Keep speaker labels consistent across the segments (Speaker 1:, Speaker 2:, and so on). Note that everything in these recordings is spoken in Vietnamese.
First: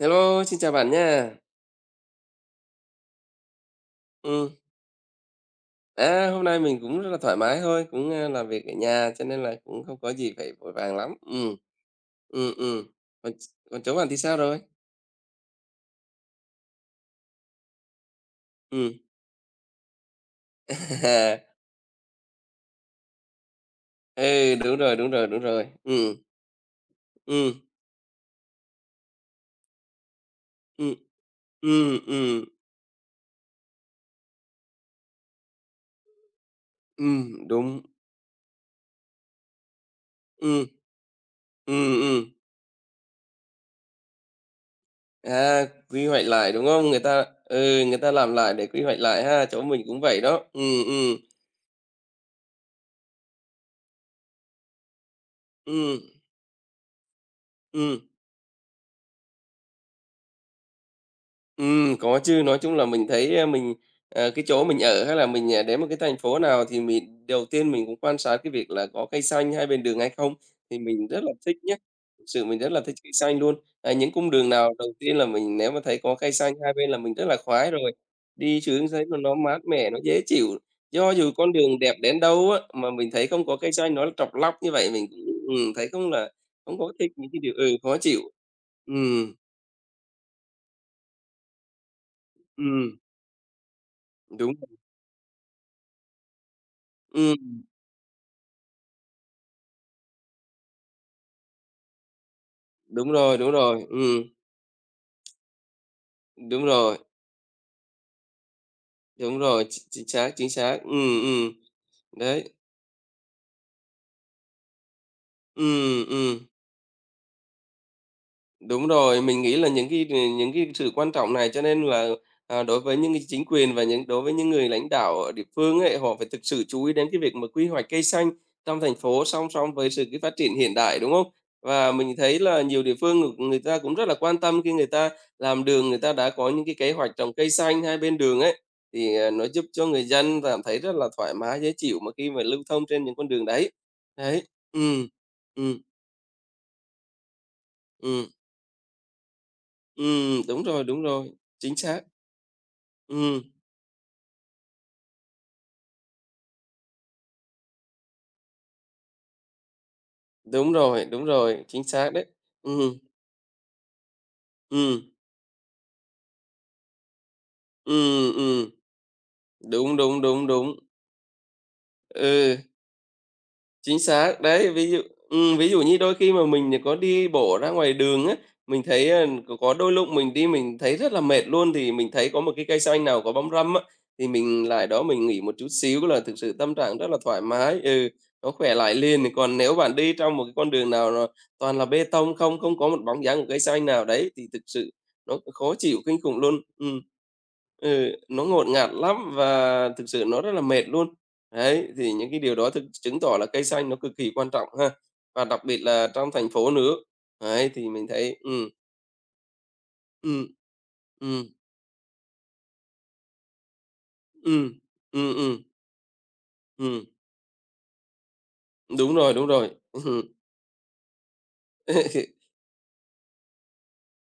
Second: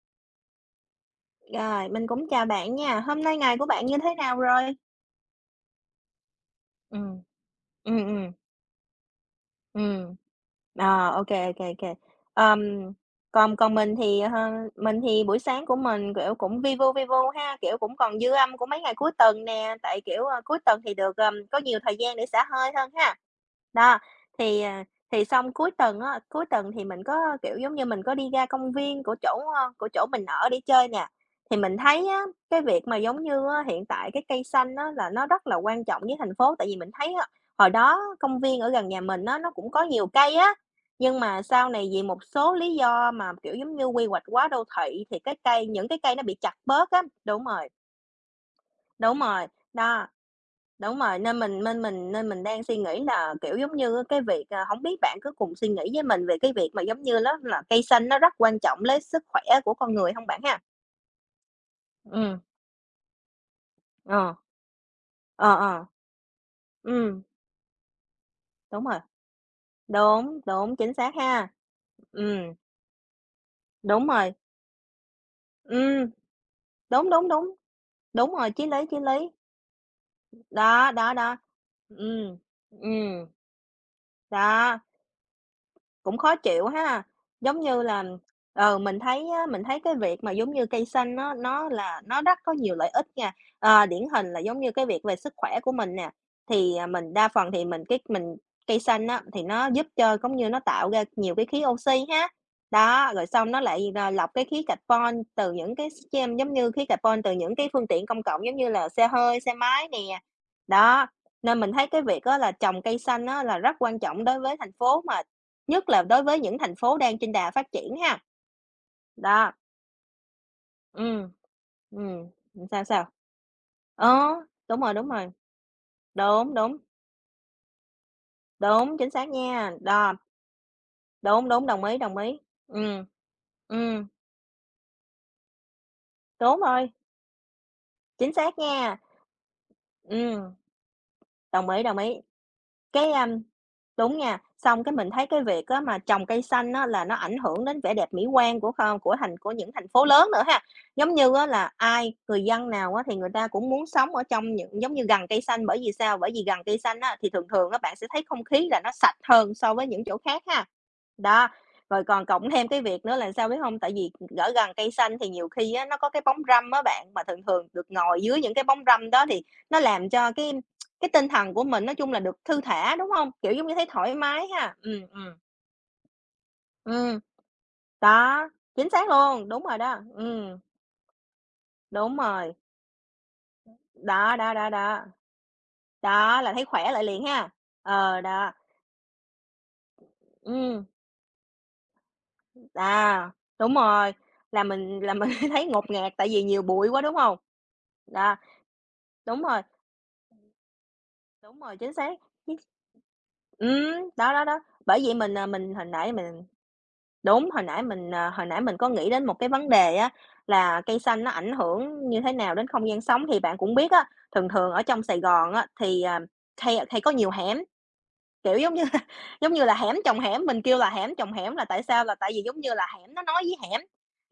Speaker 1: Hello, xin chào bạn nha.
Speaker 2: Rồi, mình cũng chào bạn nha. Hôm nay ngày của bạn như thế nào
Speaker 1: Ừm,
Speaker 2: rồi?
Speaker 1: Hôm nay mình
Speaker 2: Ừ,
Speaker 1: cũng rất là thoải mái thôi,
Speaker 2: ừ,
Speaker 1: cũng,
Speaker 2: ừ.
Speaker 1: làm việc ở nhà cho nên là cũng không có
Speaker 2: Ừm.
Speaker 1: gì phải vội vàng
Speaker 2: Ờ,
Speaker 1: lắm.
Speaker 2: ô kê, ô kê, ô kê.
Speaker 1: Ừm,
Speaker 2: Ờm,
Speaker 1: ừm. Còn
Speaker 2: còn còn
Speaker 1: còn chỗ
Speaker 2: mình
Speaker 1: bạn thì
Speaker 2: thì,
Speaker 1: sao rồi?
Speaker 2: mình thì buổi sáng của mình, kiểu, cũng vi vu ha, kiểu, cũng còn dư âm của mấy ngày
Speaker 1: Ừm.
Speaker 2: cuối tuần nè, tại, kiểu, cuối tuần thì được, có nhiều thời gian để xả hơi hơn ha. Đó,
Speaker 1: Ừ,
Speaker 2: thì,
Speaker 1: đúng
Speaker 2: à,
Speaker 1: rồi, đúng
Speaker 2: thì
Speaker 1: rồi, đúng
Speaker 2: xong
Speaker 1: rồi.
Speaker 2: cuối tuần á, cuối tuần thì mình có, kiểu,
Speaker 1: Ừm,
Speaker 2: giống như, mình có đi ra công viên của chỗ, ơ, của chỗ mình ở để chơi
Speaker 1: ừm,
Speaker 2: nè. Thì mình
Speaker 1: ừm,
Speaker 2: thấy á,
Speaker 1: ừm,
Speaker 2: cái việc mà, giống như á, hiện tại cái cây xanh á là nó rất là quan trọng với thành phố, tại vì mình thấy hồi
Speaker 1: đúng.
Speaker 2: đó công viên ở gần nhà mình á, nó cũng có nhiều cây á,
Speaker 1: Ừm,
Speaker 2: nhưng mà sau này
Speaker 1: ừm,
Speaker 2: vì một
Speaker 1: ừm.
Speaker 2: số lý do mà, kiểu, giống như, quy hoạch quá đô thị thì cái
Speaker 1: À,
Speaker 2: cây những cái
Speaker 1: quy
Speaker 2: cây nó
Speaker 1: hoạch
Speaker 2: bị
Speaker 1: lại,
Speaker 2: chặt
Speaker 1: đúng không?
Speaker 2: bớt
Speaker 1: Người
Speaker 2: á.
Speaker 1: ta ừ, người ta làm lại để quy hoạch
Speaker 2: Đúng
Speaker 1: lại ha,
Speaker 2: rồi,
Speaker 1: chỗ mình cũng
Speaker 2: đó,
Speaker 1: vậy đó.
Speaker 2: đúng rồi, nên mình đang suy nghĩ là, kiểu, giống như, cái việc, à hổng biết bạn cứ cùng suy nghĩ
Speaker 1: Ừm,
Speaker 2: với mình về cái việc mà, giống như, đó là cây
Speaker 1: ừm.
Speaker 2: xanh nó rất quan trọng lấy sức khỏe của con người không bạn ha?
Speaker 1: Có
Speaker 2: Ừm,
Speaker 1: chứ, nói chung là mình thấy,
Speaker 2: ờ,
Speaker 1: cái chỗ mình ở hay là mình,
Speaker 2: ờ,
Speaker 1: đến
Speaker 2: ờ,
Speaker 1: một cái thành phố nào thì
Speaker 2: ừm,
Speaker 1: mình đầu tiên mình cũng quan sát cái việc
Speaker 2: đúng
Speaker 1: là
Speaker 2: rồi,
Speaker 1: có cây xanh hai bên đường hay không,
Speaker 2: đúng, đúng,
Speaker 1: thì
Speaker 2: chính
Speaker 1: mình
Speaker 2: xác
Speaker 1: rất là
Speaker 2: ha.
Speaker 1: thích nhá. Thực sự
Speaker 2: Ừm,
Speaker 1: mình rất là thích cây xanh luôn. À,
Speaker 2: đúng
Speaker 1: những cung
Speaker 2: rồi,
Speaker 1: đường nào đầu tiên là mình nếu mà thấy
Speaker 2: ừm,
Speaker 1: có cây xanh hai bên là
Speaker 2: đúng,
Speaker 1: mình rất
Speaker 2: đúng,
Speaker 1: là
Speaker 2: đúng.
Speaker 1: khoái rồi,
Speaker 2: Đúng rồi,
Speaker 1: đi
Speaker 2: chí lý,
Speaker 1: xuống
Speaker 2: chí
Speaker 1: thấy nó
Speaker 2: lý.
Speaker 1: nó mát mẻ, nó dễ chịu.
Speaker 2: Đó,
Speaker 1: Do
Speaker 2: đó,
Speaker 1: dù
Speaker 2: đó.
Speaker 1: con đường đẹp đến
Speaker 2: Ừ,
Speaker 1: đâu á,
Speaker 2: ừ,
Speaker 1: mà mình thấy không có cây xanh, nó trọc lóc như
Speaker 2: đó,
Speaker 1: vậy mình cũng, thấy không
Speaker 2: cũng
Speaker 1: là
Speaker 2: khó chịu
Speaker 1: không có
Speaker 2: ha.
Speaker 1: thích những cái điều
Speaker 2: Giống như
Speaker 1: khó
Speaker 2: là,
Speaker 1: chịu.
Speaker 2: mình thấy
Speaker 1: Ừm,
Speaker 2: á, mình thấy cái việc mà giống như cây xanh nó rất có nhiều lợi
Speaker 1: ừm,
Speaker 2: ích nha. Ờ, điển hình là
Speaker 1: đúng
Speaker 2: giống như
Speaker 1: rồi.
Speaker 2: cái việc về sức khỏe của mình nè, thì, à, mình đa phần thì mình cái mình cây xanh á, thì nó giúp cho giống như nó tạo ra nhiều cái khí oxy ha.
Speaker 1: Đúng
Speaker 2: Đó, rồi
Speaker 1: rồi, đúng
Speaker 2: xong nó
Speaker 1: rồi,
Speaker 2: lại, à, lọc cái khí carbon từ những cái s giống
Speaker 1: đúng
Speaker 2: như khí
Speaker 1: rồi,
Speaker 2: carbon từ những cái phương tiện công cộng giống như là xe
Speaker 1: đúng
Speaker 2: hơi, xe
Speaker 1: rồi, ch
Speaker 2: máy
Speaker 1: chính
Speaker 2: nè.
Speaker 1: xác, chính xác,
Speaker 2: Đó,
Speaker 1: ừ, ừ.
Speaker 2: nên mình thấy cái việc đó
Speaker 1: Đấy,
Speaker 2: là trồng cây xanh á là rất quan trọng đối với thành phố mà
Speaker 1: ừ,
Speaker 2: nhất là đối
Speaker 1: ừ.
Speaker 2: với những thành phố đang trên đà phát triển ha.
Speaker 1: Đúng rồi, mình
Speaker 2: Đó,
Speaker 1: nghĩ là những cái sự quan
Speaker 2: ừm,
Speaker 1: trọng này cho nên là,
Speaker 2: ừm,
Speaker 1: đối
Speaker 2: sao,
Speaker 1: với
Speaker 2: sao?
Speaker 1: những cái chính quyền và những
Speaker 2: Ờ,
Speaker 1: đối với những người
Speaker 2: đúng
Speaker 1: lãnh
Speaker 2: rồi, đúng
Speaker 1: đạo
Speaker 2: rồi,
Speaker 1: ở địa phương ấy, họ phải thực
Speaker 2: đúng,
Speaker 1: sự
Speaker 2: đúng,
Speaker 1: chú ý đến cái việc mà quy hoạch cây xanh trong thành
Speaker 2: đúng, chính
Speaker 1: phố
Speaker 2: xác
Speaker 1: song
Speaker 2: nha.
Speaker 1: song với sự
Speaker 2: Đó,
Speaker 1: cái phát triển hiện đại, đúng không?
Speaker 2: đúng, đúng, đồng
Speaker 1: Và
Speaker 2: ý,
Speaker 1: mình
Speaker 2: đồng
Speaker 1: thấy
Speaker 2: ý.
Speaker 1: là nhiều địa
Speaker 2: Ừm,
Speaker 1: phương người ta cũng
Speaker 2: ừm,
Speaker 1: rất là quan tâm khi người ta làm đường, người ta đã có
Speaker 2: đúng
Speaker 1: những cái
Speaker 2: rồi,
Speaker 1: kế hoạch trồng cây xanh hai bên
Speaker 2: chính
Speaker 1: đường
Speaker 2: xác
Speaker 1: ấy,
Speaker 2: nha.
Speaker 1: thì, nó giúp cho người
Speaker 2: Ừm,
Speaker 1: dân cảm thấy rất là thoải mái,
Speaker 2: đồng
Speaker 1: dễ
Speaker 2: ý, đồng
Speaker 1: chịu mà
Speaker 2: ý.
Speaker 1: khi mà lưu thông trên
Speaker 2: Cái,
Speaker 1: những
Speaker 2: a,
Speaker 1: con đường đấy.
Speaker 2: đúng nha,
Speaker 1: Đấy,
Speaker 2: xong cái
Speaker 1: ừm,
Speaker 2: mình thấy cái việc
Speaker 1: ừm,
Speaker 2: á mà trồng cây xanh á là nó ảnh hưởng đến vẻ đẹp
Speaker 1: ừm.
Speaker 2: mỹ quan của những thành
Speaker 1: Ừ,
Speaker 2: phố lớn nữa ha.
Speaker 1: đúng
Speaker 2: Giống
Speaker 1: rồi,
Speaker 2: như á là
Speaker 1: chính xác.
Speaker 2: ai, người dân nào á thì người
Speaker 1: Ừ,
Speaker 2: ta cũng muốn sống ở trong những giống như gần cây xanh, bởi vì sao? Bởi vì gần cây xanh á thì thường thường á bạn sẽ thấy không khí là nó sạch hơn so với những chỗ khác ha.
Speaker 1: đúng
Speaker 2: Đó,
Speaker 1: rồi, chính
Speaker 2: rồi
Speaker 1: xác đấy.
Speaker 2: còn cộng thêm cái
Speaker 1: Ừ,
Speaker 2: việc nữa là sao biết hông? Tại vì ở gần cây
Speaker 1: ừ,
Speaker 2: xanh thì nhiều khi á, nó có cái bóng râm á bạn, mà thường thường được ngồi
Speaker 1: ừ,
Speaker 2: dưới những cái
Speaker 1: ừ,
Speaker 2: bóng râm đó thì nó
Speaker 1: đúng,
Speaker 2: làm
Speaker 1: đúng,
Speaker 2: cho
Speaker 1: đúng,
Speaker 2: cái
Speaker 1: đúng.
Speaker 2: cái tinh thần của mình nói chung là được
Speaker 1: Ừ.
Speaker 2: thư thả, đúng hông? Kiểu, giống như thấy
Speaker 1: Chính
Speaker 2: thoải
Speaker 1: xác,
Speaker 2: mái
Speaker 1: đấy,
Speaker 2: ha.
Speaker 1: ví dụ. Ví dụ như đôi khi mà mình có
Speaker 2: Ừm,
Speaker 1: đi bộ ra ngoài đường á,
Speaker 2: đó,
Speaker 1: mình
Speaker 2: chính
Speaker 1: thấy,
Speaker 2: xác luôn,
Speaker 1: có có đôi lúc mình đi mình thấy rất là mệt luôn, thì mình
Speaker 2: đúng
Speaker 1: thấy có một
Speaker 2: rồi,
Speaker 1: cái cây xanh nào có bóng râm á, thì
Speaker 2: đó, đó,
Speaker 1: mình
Speaker 2: đó,
Speaker 1: lại đó
Speaker 2: đó,
Speaker 1: mình nghỉ một chút xíu là thực
Speaker 2: đó
Speaker 1: sự
Speaker 2: là thấy
Speaker 1: tâm
Speaker 2: khỏe
Speaker 1: trạng
Speaker 2: lại
Speaker 1: rất là
Speaker 2: liền
Speaker 1: thoải
Speaker 2: ha.
Speaker 1: mái, ừ,
Speaker 2: Ờ,
Speaker 1: nó
Speaker 2: đó,
Speaker 1: khỏe lại liền. Còn nếu bạn đi trong một cái con
Speaker 2: ừm,
Speaker 1: đường nào là toàn là bê tông không, không có một bóng
Speaker 2: à,
Speaker 1: dáng của cây
Speaker 2: đúng
Speaker 1: xanh nào
Speaker 2: rồi,
Speaker 1: đấy thì thực
Speaker 2: là
Speaker 1: sự
Speaker 2: mình
Speaker 1: nó
Speaker 2: thấy
Speaker 1: khó
Speaker 2: ngột
Speaker 1: chịu
Speaker 2: ngạt
Speaker 1: kinh
Speaker 2: tại
Speaker 1: khủng
Speaker 2: vì
Speaker 1: luôn.
Speaker 2: nhiều bụi
Speaker 1: Ừm.
Speaker 2: quá, đúng hông?
Speaker 1: Ừ,
Speaker 2: Đó,
Speaker 1: nó ngột ngạt lắm
Speaker 2: đúng rồi.
Speaker 1: và thực sự nó rất là mệt luôn.
Speaker 2: Đúng rồi,
Speaker 1: Đấy,
Speaker 2: chính
Speaker 1: thì
Speaker 2: xác.
Speaker 1: những cái điều
Speaker 2: Chính
Speaker 1: đó thực chứng tỏ là cây xanh nó cực kỳ
Speaker 2: đó, đó,
Speaker 1: quan
Speaker 2: đó.
Speaker 1: trọng ha.
Speaker 2: Bởi vậy mình,
Speaker 1: Và
Speaker 2: à,
Speaker 1: đặc
Speaker 2: mình
Speaker 1: biệt
Speaker 2: hồi
Speaker 1: là
Speaker 2: nãy
Speaker 1: trong
Speaker 2: mình
Speaker 1: thành phố nữa.
Speaker 2: đúng,
Speaker 1: Đấy, thì mình thấy
Speaker 2: hồi nãy mình có nghĩ đến một cái vấn đề á,
Speaker 1: ừm,
Speaker 2: là cây xanh nó
Speaker 1: ừm,
Speaker 2: ảnh hưởng như thế nào đến không gian sống. Thì bạn cũng biết á, thường
Speaker 1: ừm,
Speaker 2: thường ở trong Sài
Speaker 1: ừm,
Speaker 2: Gòn
Speaker 1: ừm,
Speaker 2: á, thì, à, hay hay
Speaker 1: ừm,
Speaker 2: có nhiều hẻm, kiểu, giống như là
Speaker 1: đúng rồi, đúng
Speaker 2: giống như
Speaker 1: rồi.
Speaker 2: là hẻm chồng
Speaker 1: Ừm.
Speaker 2: hẻm, mình kêu là hẻm chồng hẻm là tại sao? Là tại vì giống như là hẻm nó nói với hẻm,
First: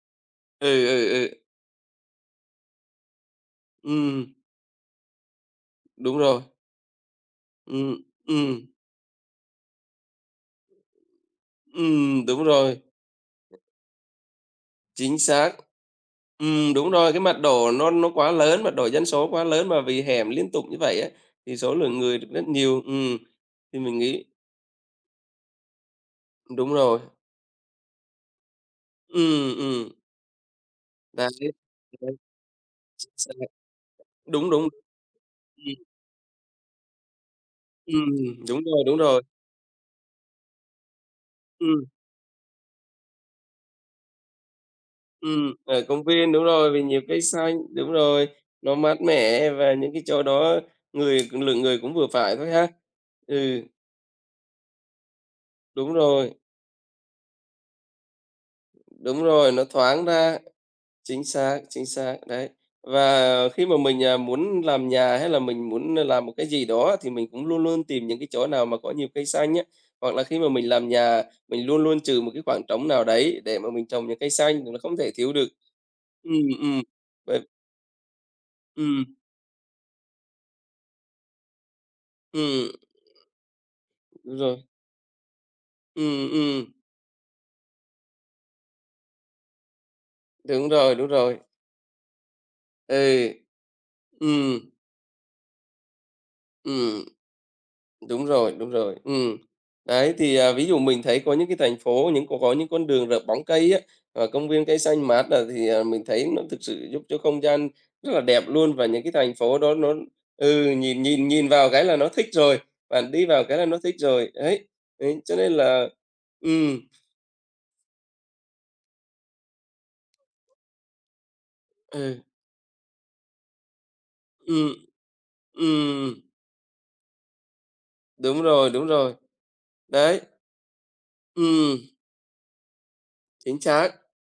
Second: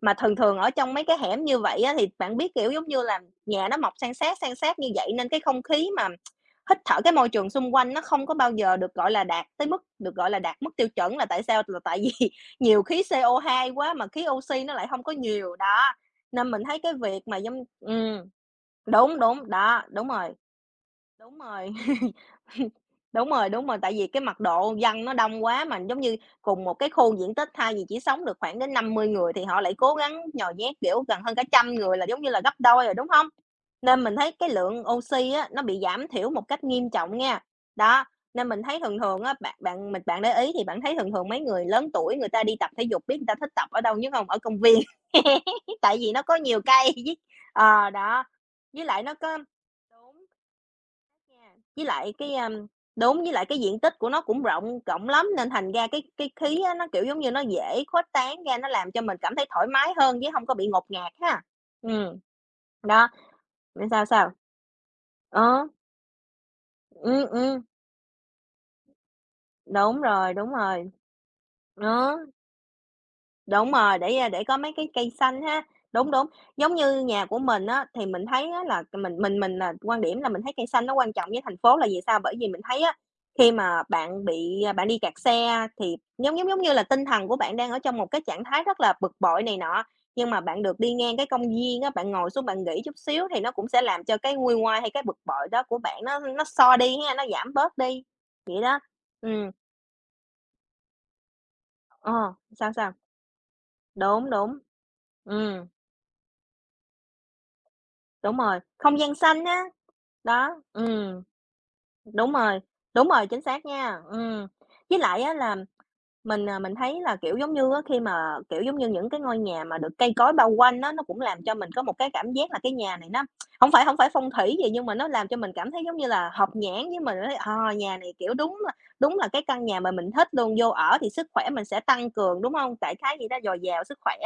Speaker 2: mà thường thường
Speaker 1: Ừ,
Speaker 2: ở trong mấy
Speaker 1: ừ,
Speaker 2: cái
Speaker 1: ừ,
Speaker 2: hẻm như vậy á, thì bạn biết, kiểu, giống như là nhà nó mọc
Speaker 1: ừm,
Speaker 2: san sát như vậy nên cái không khí mà
Speaker 1: đúng rồi.
Speaker 2: hít thở cái môi trường xung quanh
Speaker 1: Ừm,
Speaker 2: nó không có bao
Speaker 1: ừm,
Speaker 2: giờ được, gọi là, đạt tới mức được gọi là đạt mức tiêu chuẩn là tại sao? Là tại vì
Speaker 1: đúng rồi,
Speaker 2: nhiều khí CO2 quá mà khí oxy nó lại không có
Speaker 1: chính xác.
Speaker 2: nhiều, đó, nên mình thấy
Speaker 1: Đúng
Speaker 2: cái
Speaker 1: rồi, cái
Speaker 2: việc mà
Speaker 1: mặt
Speaker 2: giống
Speaker 1: đổ nó quá lớn, mặt đổ dân
Speaker 2: đúng,
Speaker 1: số quá
Speaker 2: đúng,
Speaker 1: lớn mà
Speaker 2: đó,
Speaker 1: vì
Speaker 2: đúng rồi.
Speaker 1: hẻm liên tục như vậy á,
Speaker 2: Đúng
Speaker 1: thì
Speaker 2: rồi.
Speaker 1: số lượng người được rất nhiều.
Speaker 2: Đúng rồi,
Speaker 1: Thì
Speaker 2: tại
Speaker 1: mình
Speaker 2: vì cái
Speaker 1: nghĩ
Speaker 2: mật độ dân nó đông quá mà, giống như, cùng
Speaker 1: đúng
Speaker 2: một cái
Speaker 1: rồi.
Speaker 2: khu diện tích thay vì chỉ sống được khoảng đến 50 người thì
Speaker 1: Ừm,
Speaker 2: họ lại
Speaker 1: ừm.
Speaker 2: cố gắng nhồi nhét, kiểu, gần
Speaker 1: Đấy,
Speaker 2: hơn cả 100 người là
Speaker 1: đấy,
Speaker 2: giống như là gấp đôi rồi, đúng
Speaker 1: chính
Speaker 2: không?
Speaker 1: xác.
Speaker 2: Nên mình thấy cái
Speaker 1: Đúng, đúng,
Speaker 2: lượng oxy á, nó
Speaker 1: ừm,
Speaker 2: bị giảm thiểu một cách nghiêm trọng nha. Đó,
Speaker 1: ừm,
Speaker 2: nên
Speaker 1: đúng
Speaker 2: mình thấy
Speaker 1: rồi, đúng
Speaker 2: thường
Speaker 1: rồi.
Speaker 2: thường á, bạn bạn mình bạn để ý thì bạn thấy thường thường mấy người
Speaker 1: Ừm,
Speaker 2: lớn tuổi người ta đi tập thể dục biết người ta thích tập ở đâu nhất không? Ở công viên,
Speaker 1: ở
Speaker 2: tại
Speaker 1: công
Speaker 2: vì nó
Speaker 1: viên,
Speaker 2: có
Speaker 1: đúng
Speaker 2: nhiều
Speaker 1: rồi, vì
Speaker 2: cây
Speaker 1: nhiều
Speaker 2: với
Speaker 1: cây xanh,
Speaker 2: ờ,
Speaker 1: đúng
Speaker 2: đó,
Speaker 1: rồi, nó
Speaker 2: với
Speaker 1: mát
Speaker 2: lại nó có
Speaker 1: mẻ và những cái chỗ
Speaker 2: đúng.
Speaker 1: đó người
Speaker 2: Yeah.
Speaker 1: lượng người
Speaker 2: Với
Speaker 1: cũng vừa
Speaker 2: lại cái,
Speaker 1: phải
Speaker 2: a,
Speaker 1: thôi ha.
Speaker 2: đúng, với lại cái
Speaker 1: Ừ,
Speaker 2: diện tích của nó cũng rộng rộng lắm nên thành ra
Speaker 1: đúng
Speaker 2: cái
Speaker 1: rồi,
Speaker 2: khí á, nó, kiểu, giống như, nó dễ khuếch tán ra, nó làm cho mình
Speaker 1: đúng
Speaker 2: cảm thấy
Speaker 1: rồi, nó
Speaker 2: thoải mái
Speaker 1: thoáng
Speaker 2: hơn chứ
Speaker 1: ra.
Speaker 2: không có bị ngột ngạt ha.
Speaker 1: Chính xác,
Speaker 2: Ừm,
Speaker 1: đấy.
Speaker 2: đó,
Speaker 1: Và khi mà mình,
Speaker 2: sao, sao?
Speaker 1: muốn làm nhà hay là
Speaker 2: Ờ,
Speaker 1: mình muốn làm một cái gì đó thì
Speaker 2: ừm,
Speaker 1: mình cũng
Speaker 2: ừm,
Speaker 1: luôn luôn tìm những cái chỗ nào mà có nhiều cây xanh nhé. Hoặc là khi mà
Speaker 2: đúng
Speaker 1: mình làm
Speaker 2: rồi,
Speaker 1: nhà, mình luôn luôn
Speaker 2: đó.
Speaker 1: trừ một cái khoảng trống nào đấy để mà
Speaker 2: Đúng
Speaker 1: mình
Speaker 2: rồi,
Speaker 1: trồng
Speaker 2: để,
Speaker 1: những
Speaker 2: à,
Speaker 1: cây
Speaker 2: để
Speaker 1: xanh
Speaker 2: có
Speaker 1: thì
Speaker 2: mấy
Speaker 1: nó
Speaker 2: cái
Speaker 1: không thể
Speaker 2: cây
Speaker 1: thiếu
Speaker 2: xanh
Speaker 1: được.
Speaker 2: ha. Đúng, đúng,
Speaker 1: Ừm,
Speaker 2: giống
Speaker 1: ừm,
Speaker 2: như nhà của
Speaker 1: vậy
Speaker 2: mình á, thì mình thấy á là
Speaker 1: ừm,
Speaker 2: mình là quan điểm là mình thấy cây xanh nó quan trọng với thành phố là vì sao? Bởi vì mình
Speaker 1: ừm,
Speaker 2: thấy á, khi mà bạn
Speaker 1: đúng rồi.
Speaker 2: bị, à, bạn đi kẹt xe thì
Speaker 1: Ừm,
Speaker 2: giống giống giống
Speaker 1: ừm,
Speaker 2: như là tinh thần của bạn đang ở trong một cái trạng thái rất là bực bội này nọ, nhưng mà bạn
Speaker 1: đúng
Speaker 2: được đi
Speaker 1: rồi, đúng
Speaker 2: ngang cái
Speaker 1: rồi.
Speaker 2: công viên á, bạn ngồi xuống bạn nghỉ chút
Speaker 1: Ừ,
Speaker 2: xíu thì nó cũng sẽ làm cho cái nguôi
Speaker 1: ừm,
Speaker 2: ngoai hay cái bực bội đó của bạn nó xo đi
Speaker 1: ừm.
Speaker 2: ha, nó giảm bớt đi,
Speaker 1: Đúng rồi,
Speaker 2: vậy
Speaker 1: đúng
Speaker 2: đó.
Speaker 1: rồi.
Speaker 2: Ừm,
Speaker 1: Đấy, thì, ví dụ mình thấy có những cái thành phố, những
Speaker 2: ờ,
Speaker 1: có những
Speaker 2: sao,
Speaker 1: con
Speaker 2: sao?
Speaker 1: đường rợp bóng cây á, ờ,
Speaker 2: Đúng,
Speaker 1: công
Speaker 2: đúng.
Speaker 1: viên cây xanh mát là thì,
Speaker 2: Ừm.
Speaker 1: mình thấy nó thực sự giúp cho không gian rất là
Speaker 2: Đúng
Speaker 1: đẹp
Speaker 2: rồi,
Speaker 1: luôn và
Speaker 2: không
Speaker 1: những cái
Speaker 2: gian
Speaker 1: thành
Speaker 2: xanh
Speaker 1: phố
Speaker 2: á,
Speaker 1: đó nó
Speaker 2: đó,
Speaker 1: ừ, nhìn nhìn nhìn vào cái là nó thích
Speaker 2: đúng
Speaker 1: rồi,
Speaker 2: rồi, đúng
Speaker 1: bạn đi
Speaker 2: rồi, chính
Speaker 1: vào cái
Speaker 2: xác
Speaker 1: là nó thích
Speaker 2: nha,
Speaker 1: rồi.
Speaker 2: ừm.
Speaker 1: Đấy,
Speaker 2: Với
Speaker 1: đấy,
Speaker 2: lại á
Speaker 1: cho nên
Speaker 2: là
Speaker 1: là
Speaker 2: mình, à, mình
Speaker 1: ừm,
Speaker 2: thấy là, kiểu, giống như á, khi mà, kiểu, giống như những cái ngôi nhà mà được cây cối bao quanh á, nó cũng làm cho mình có một cái
Speaker 1: ừ,
Speaker 2: cảm giác là cái nhà này nó không phải phong thủy gì
Speaker 1: ừm,
Speaker 2: nhưng mà nó làm cho mình cảm thấy giống như
Speaker 1: ừm,
Speaker 2: là hợp nhãn với mình ấy, ờ, nhà này, kiểu,
Speaker 1: đúng rồi,
Speaker 2: đúng là cái căn nhà mà mình
Speaker 1: đấy,
Speaker 2: thích luôn, vô ở thì sức khỏe mình
Speaker 1: ừm,
Speaker 2: sẽ tăng cường, đúng không? Đại khái gì đó, dồi
Speaker 1: chính
Speaker 2: dào
Speaker 1: xác.
Speaker 2: sức khỏe.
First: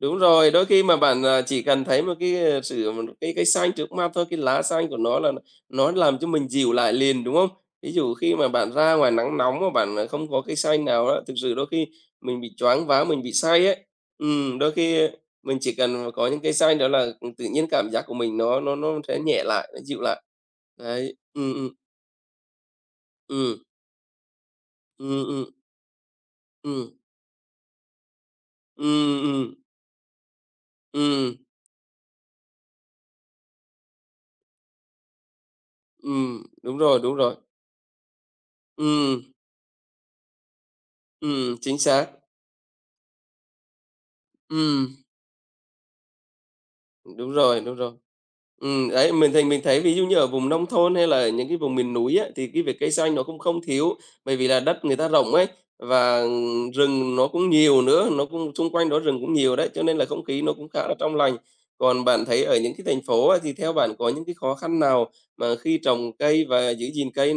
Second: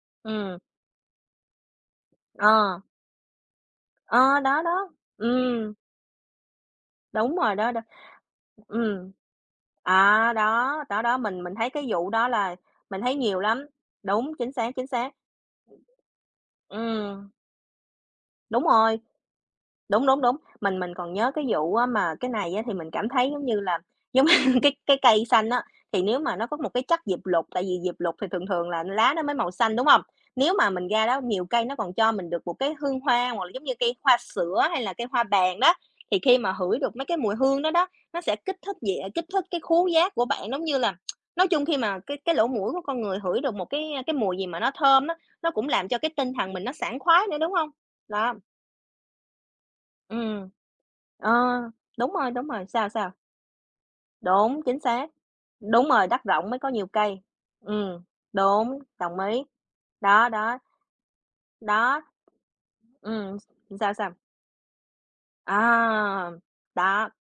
Speaker 1: Đúng rồi,
Speaker 2: Ừ,
Speaker 1: đôi khi mà bạn, chỉ cần thấy một cái, ờ,
Speaker 2: ờ,
Speaker 1: sự một cái cây xanh trước mắt thôi, cái
Speaker 2: ờ, đó,
Speaker 1: lá xanh
Speaker 2: đó,
Speaker 1: của nó
Speaker 2: ừ,
Speaker 1: là nó làm cho mình dịu lại liền, đúng
Speaker 2: đúng
Speaker 1: không?
Speaker 2: rồi đó, đó.
Speaker 1: Ví dụ khi mà bạn ra ngoài
Speaker 2: Ừm,
Speaker 1: nắng nóng mà bạn, không
Speaker 2: à,
Speaker 1: có cây xanh
Speaker 2: đó, đó,
Speaker 1: nào
Speaker 2: đó,
Speaker 1: đó thực sự
Speaker 2: mình
Speaker 1: đôi
Speaker 2: thấy
Speaker 1: khi
Speaker 2: cái vụ đó
Speaker 1: mình bị
Speaker 2: là
Speaker 1: choáng
Speaker 2: mình
Speaker 1: váng,
Speaker 2: thấy
Speaker 1: mình bị
Speaker 2: nhiều
Speaker 1: say
Speaker 2: lắm.
Speaker 1: ấy.
Speaker 2: Đúng, chính xác,
Speaker 1: Đôi
Speaker 2: chính
Speaker 1: khi,
Speaker 2: xác.
Speaker 1: mình chỉ cần có những cây xanh đó là,
Speaker 2: Ừ,
Speaker 1: ừ, tự nhiên cảm giác của mình nó
Speaker 2: đúng
Speaker 1: nó
Speaker 2: rồi.
Speaker 1: nó sẽ nhẹ lại, nó dịu
Speaker 2: Đúng, đúng,
Speaker 1: lại.
Speaker 2: đúng. Mình còn
Speaker 1: Đấy,
Speaker 2: nhớ cái vụ á mà cái này á thì mình cảm thấy giống như
Speaker 1: ừm,
Speaker 2: là giống cái
Speaker 1: ừm,
Speaker 2: cây
Speaker 1: ừm,
Speaker 2: xanh
Speaker 1: ừm,
Speaker 2: á, thì nếu mà nó có một cái chất diệp lục, tại vì diệp lục thì thường thường là lá
Speaker 1: ừm,
Speaker 2: nó mới màu
Speaker 1: ừm,
Speaker 2: xanh, đúng không? Nếu mà mình ra đó
Speaker 1: ừm,
Speaker 2: nhiều cây nó còn cho mình được một cái hương hoa hoặc là giống như cây hoa sữa hay là cây hoa bàng đó, thì khi mà
Speaker 1: đúng
Speaker 2: hửi được
Speaker 1: rồi,
Speaker 2: mấy
Speaker 1: đúng
Speaker 2: cái
Speaker 1: rồi.
Speaker 2: mùi hương đó đó, nó sẽ
Speaker 1: Ừm,
Speaker 2: kích thích cái khứu giác của bạn. Giống như là nói chung khi
Speaker 1: chính
Speaker 2: mà
Speaker 1: xác.
Speaker 2: cái lỗ mũi của con người hửi được một cái mùi gì mà nó
Speaker 1: Ừm.
Speaker 2: thơm á, nó cũng làm cho cái tinh thần mình nó sảng khoái
Speaker 1: Đúng
Speaker 2: nữa, đúng
Speaker 1: rồi,
Speaker 2: không?
Speaker 1: đúng rồi.
Speaker 2: Đó,
Speaker 1: Đấy, mình thì mình thấy ví dụ như ở vùng
Speaker 2: ừm.
Speaker 1: nông thôn hay là ở
Speaker 2: Ờ,
Speaker 1: những cái vùng miền núi á, thì
Speaker 2: đúng
Speaker 1: cái
Speaker 2: rồi,
Speaker 1: việc
Speaker 2: sao,
Speaker 1: cây
Speaker 2: sao?
Speaker 1: xanh nó cũng không thiếu, bởi vì là
Speaker 2: Đúng, chính
Speaker 1: đất người ta
Speaker 2: xác.
Speaker 1: rộng ấy,
Speaker 2: Đúng rồi,
Speaker 1: và
Speaker 2: đất rộng mới có nhiều
Speaker 1: rừng
Speaker 2: cây.
Speaker 1: nó cũng nhiều
Speaker 2: Ừm,
Speaker 1: nữa, nó cũng xung
Speaker 2: đúng,
Speaker 1: quanh đó rừng
Speaker 2: đồng
Speaker 1: cũng
Speaker 2: ý.
Speaker 1: nhiều đấy, cho nên là không
Speaker 2: Đó,
Speaker 1: khí nó
Speaker 2: đó,
Speaker 1: cũng khá là trong lành.
Speaker 2: đó,
Speaker 1: Còn bạn thấy ở những cái thành phố
Speaker 2: ừm,
Speaker 1: á, thì theo bạn
Speaker 2: sao,
Speaker 1: có
Speaker 2: sao?
Speaker 1: những cái khó khăn nào mà khi trồng
Speaker 2: À,
Speaker 1: cây và giữ
Speaker 2: đó.
Speaker 1: gìn cây,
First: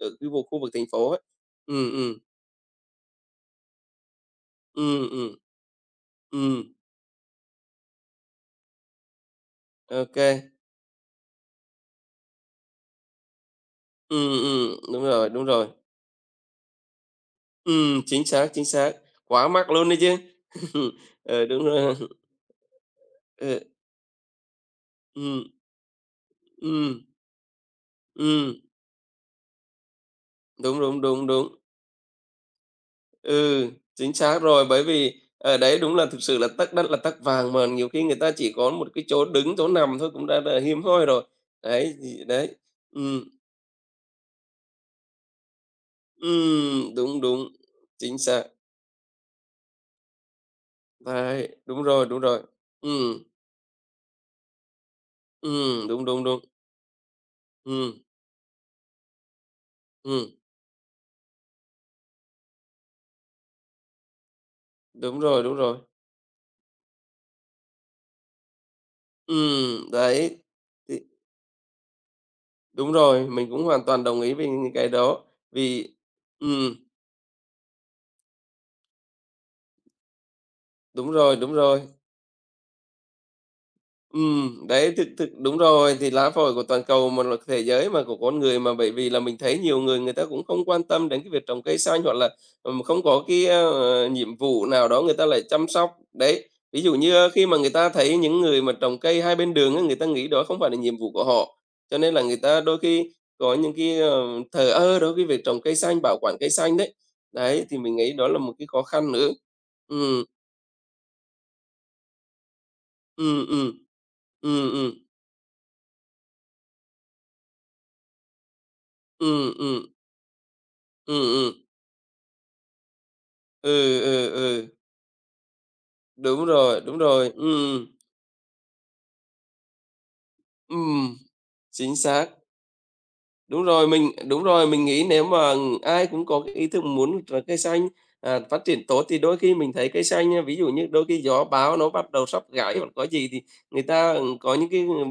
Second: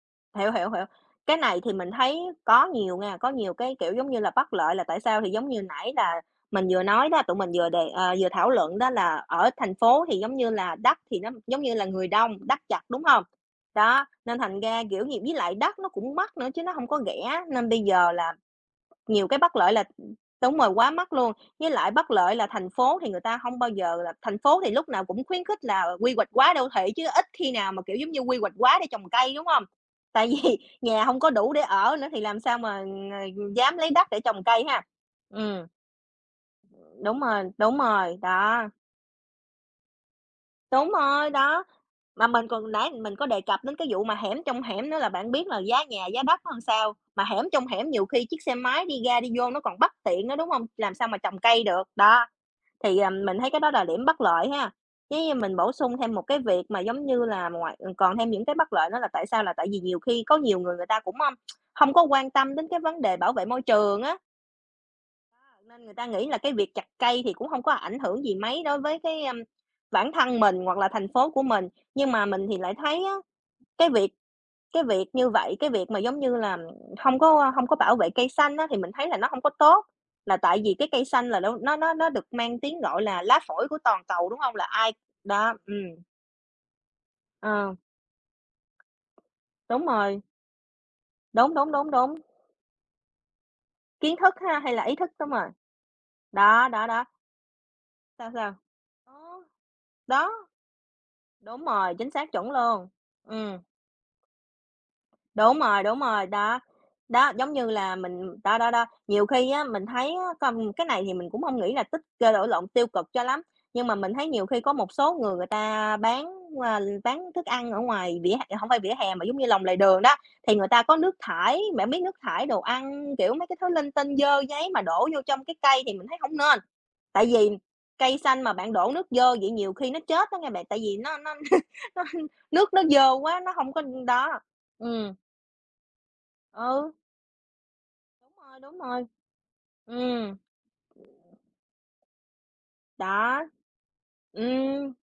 Speaker 1: ở cái vùng
Speaker 2: Hiểu,
Speaker 1: khu vực
Speaker 2: hiểu,
Speaker 1: thành
Speaker 2: hiểu.
Speaker 1: phố ấy?
Speaker 2: Cái này thì
Speaker 1: Ừ,
Speaker 2: mình
Speaker 1: ừ,
Speaker 2: thấy có nhiều nha, có nhiều cái, kiểu, giống như là, bất lợi là tại
Speaker 1: ừ.
Speaker 2: sao thì
Speaker 1: Ừm,
Speaker 2: giống như nãy là
Speaker 1: ừ,
Speaker 2: mình vừa nói đó, tụi mình vừa đề vừa thảo luận đó là ở thành
Speaker 1: ô
Speaker 2: phố thì,
Speaker 1: kê.
Speaker 2: giống như là, đất thì nó giống như là người đông, đất chặt đúng không? Đó, nên thành
Speaker 1: Ừm,
Speaker 2: ra,
Speaker 1: đúng
Speaker 2: kiểu gì
Speaker 1: rồi,
Speaker 2: với
Speaker 1: đúng
Speaker 2: lại
Speaker 1: rồi.
Speaker 2: đất nó cũng mắc nữa chứ nó không có rẻ, nên bây giờ là
Speaker 1: Chính xác,
Speaker 2: nhiều cái
Speaker 1: quá
Speaker 2: bất
Speaker 1: mắc
Speaker 2: lợi là
Speaker 1: luôn đấy chứ.
Speaker 2: đúng rồi, quá mắc luôn.
Speaker 1: Ờ, đúng
Speaker 2: Với lại
Speaker 1: rồi.
Speaker 2: bất lợi là thành phố thì người ta
Speaker 1: Ờ,
Speaker 2: không bao giờ là thành phố thì lúc nào cũng
Speaker 1: ừm,
Speaker 2: khuyến khích là quy hoạch quá đô thị
Speaker 1: ừm,
Speaker 2: chứ ít khi nào mà, kiểu, giống như, quy hoạch
Speaker 1: ừm,
Speaker 2: quá để trồng cây, đúng không? Tại vì
Speaker 1: đúng, đúng,
Speaker 2: nhà không
Speaker 1: đúng,
Speaker 2: có đủ
Speaker 1: đúng.
Speaker 2: để ở nữa thì làm sao mà,
Speaker 1: Ừ,
Speaker 2: dám lấy đất
Speaker 1: chính
Speaker 2: để
Speaker 1: xác
Speaker 2: trồng cây
Speaker 1: rồi,
Speaker 2: ha.
Speaker 1: bởi vì ở
Speaker 2: Ừm,
Speaker 1: đấy đúng là thực sự là tắc đất là tắc vàng mà,
Speaker 2: đúng
Speaker 1: nhiều khi người
Speaker 2: rồi,
Speaker 1: ta chỉ
Speaker 2: đó,
Speaker 1: có một cái chỗ đứng, chỗ nằm thôi cũng đã là hiếm
Speaker 2: đúng
Speaker 1: hoi rồi.
Speaker 2: rồi, đó.
Speaker 1: Đấy, thì
Speaker 2: Mà mình
Speaker 1: đấy,
Speaker 2: còn nãy mình
Speaker 1: ừm,
Speaker 2: có đề cập đến cái vụ mà hẻm trong hẻm nữa là bạn biết là giá nhà, giá đất nó làm sao,
Speaker 1: đúng,
Speaker 2: mà hẻm
Speaker 1: đúng,
Speaker 2: trong hẻm nhiều
Speaker 1: chính
Speaker 2: khi
Speaker 1: xác.
Speaker 2: chiếc xe máy đi ra đi vô nó còn bất tiện nữa, đúng không? Làm sao mà trồng
Speaker 1: Đấy,
Speaker 2: cây
Speaker 1: đúng
Speaker 2: được,
Speaker 1: rồi, đúng
Speaker 2: đó.
Speaker 1: rồi.
Speaker 2: Thì, à,
Speaker 1: Ừm,
Speaker 2: mình thấy cái đó là điểm bất lợi ha. Nếu như mình bổ sung
Speaker 1: đúng,
Speaker 2: thêm một
Speaker 1: đúng,
Speaker 2: cái
Speaker 1: đúng.
Speaker 2: việc mà giống như là ngoài ừ,
Speaker 1: Ừm,
Speaker 2: còn thêm những cái bất lợi đó là tại sao? Là tại vì nhiều khi
Speaker 1: ừm,
Speaker 2: có nhiều người người ta cũng, không không có quan tâm đến cái vấn đề bảo vệ môi trường á,
Speaker 1: đúng rồi, đúng rồi.
Speaker 2: nên người ta nghĩ là cái việc chặt cây thì cũng không có ảnh hưởng gì mấy đối với cái, bản
Speaker 1: Đấy,
Speaker 2: thân mình hoặc là thành phố của mình. Nhưng mà mình thì lại
Speaker 1: đúng
Speaker 2: thấy á,
Speaker 1: rồi, mình cũng hoàn
Speaker 2: cái
Speaker 1: toàn
Speaker 2: việc
Speaker 1: đồng ý với những
Speaker 2: cái
Speaker 1: cái
Speaker 2: việc
Speaker 1: đó.
Speaker 2: như vậy, cái việc
Speaker 1: Vì
Speaker 2: mà giống như là
Speaker 1: ừm,
Speaker 2: không có bảo vệ cây xanh á, thì mình thấy là nó hông có tốt, là tại vì cái cây
Speaker 1: đúng
Speaker 2: xanh
Speaker 1: rồi,
Speaker 2: là
Speaker 1: đúng
Speaker 2: đâu nó
Speaker 1: rồi.
Speaker 2: nó nó được mang tiếng gọi là lá phổi của toàn cầu, đúng hông? Là
Speaker 1: Đấy,
Speaker 2: ai
Speaker 1: thực thực
Speaker 2: đó,
Speaker 1: đúng rồi, thì lá phổi của toàn cầu mà là thế
Speaker 2: ờ,
Speaker 1: giới mà, của con người mà, bởi vì là mình thấy nhiều
Speaker 2: đúng
Speaker 1: người người
Speaker 2: rồi,
Speaker 1: ta cũng không quan tâm đến cái việc
Speaker 2: đúng,
Speaker 1: trồng
Speaker 2: đúng,
Speaker 1: cây
Speaker 2: đúng,
Speaker 1: xanh, hoặc
Speaker 2: đúng,
Speaker 1: là, không có cái,
Speaker 2: kiến thức
Speaker 1: nhiệm
Speaker 2: ha,
Speaker 1: vụ
Speaker 2: hay là
Speaker 1: nào
Speaker 2: ý
Speaker 1: đó
Speaker 2: thức,
Speaker 1: người ta
Speaker 2: đúng
Speaker 1: lại
Speaker 2: rồi.
Speaker 1: chăm sóc. Đấy,
Speaker 2: Đó,
Speaker 1: ví
Speaker 2: đó,
Speaker 1: dụ
Speaker 2: đó.
Speaker 1: như, khi mà người ta thấy
Speaker 2: Sao,
Speaker 1: những
Speaker 2: sao?
Speaker 1: người mà trồng cây hai
Speaker 2: Đó,
Speaker 1: bên đường á, người ta nghĩ đó
Speaker 2: đó,
Speaker 1: không phải là nhiệm vụ của họ,
Speaker 2: đúng rồi,
Speaker 1: cho
Speaker 2: chính
Speaker 1: nên là
Speaker 2: xác,
Speaker 1: người
Speaker 2: chuẩn
Speaker 1: ta đôi
Speaker 2: luôn.
Speaker 1: khi có
Speaker 2: Ừm.
Speaker 1: những cái, thờ ơ đối với việc trồng cây xanh,
Speaker 2: Đúng
Speaker 1: bảo
Speaker 2: rồi,
Speaker 1: quản cây
Speaker 2: đó.
Speaker 1: xanh đấy.
Speaker 2: Đó, giống
Speaker 1: Đấy,
Speaker 2: như
Speaker 1: thì mình
Speaker 2: là
Speaker 1: nghĩ đó
Speaker 2: mình
Speaker 1: là một
Speaker 2: đó,
Speaker 1: cái
Speaker 2: đó,
Speaker 1: khó
Speaker 2: đó,
Speaker 1: khăn
Speaker 2: nhiều
Speaker 1: nữa.
Speaker 2: khi á mình thấy
Speaker 1: Ừm,
Speaker 2: á, con cái này thì mình cũng hông nghĩ là tích lộn lộn, tiêu cực cho lắm,
Speaker 1: ừm, ừm.
Speaker 2: nhưng mà mình thấy nhiều khi
Speaker 1: Ừm,
Speaker 2: có
Speaker 1: ừm,
Speaker 2: một số người người ta bán, bán thức ăn ở ngoài vỉa hè hổng phải vỉa hè mà giống như
Speaker 1: ừm,
Speaker 2: lòng lề
Speaker 1: ừm,
Speaker 2: đường đó, thì người ta có nước
Speaker 1: ừm, ừm.
Speaker 2: thải, bạn biết nước thải đồ ăn, kiểu, mấy cái thứ linh
Speaker 1: Ừ,
Speaker 2: tinh,
Speaker 1: ừ,
Speaker 2: dơ
Speaker 1: ừ,
Speaker 2: giấy mà đổ vô trong cái cây thì mình thấy hổng nên.
Speaker 1: đúng
Speaker 2: Tại
Speaker 1: rồi,
Speaker 2: vì
Speaker 1: ừ,
Speaker 2: cây xanh mà bạn đổ nước dơ vậy nhiều khi nó chết đó nghe bạn,
Speaker 1: ừ,
Speaker 2: tại vì nó
Speaker 1: chính
Speaker 2: nó
Speaker 1: xác.
Speaker 2: nước nó dơ quá, nó hông có đó.
Speaker 1: Đúng rồi, mình nghĩ
Speaker 2: Ừm.
Speaker 1: nếu mà ai cũng có cái ý thức
Speaker 2: Ừ,
Speaker 1: muốn là cây xanh,
Speaker 2: đúng rồi,
Speaker 1: phát
Speaker 2: đúng
Speaker 1: triển tốt
Speaker 2: rồi.
Speaker 1: thì đôi khi mình thấy cây xanh
Speaker 2: Ừm,
Speaker 1: nha, ví dụ như đôi khi gió bão nó bắt đầu sắp gãy hoặc có gì thì
Speaker 2: đó,
Speaker 1: người ta, ừ, có những cái,
Speaker 2: ừm,
Speaker 1: ừ,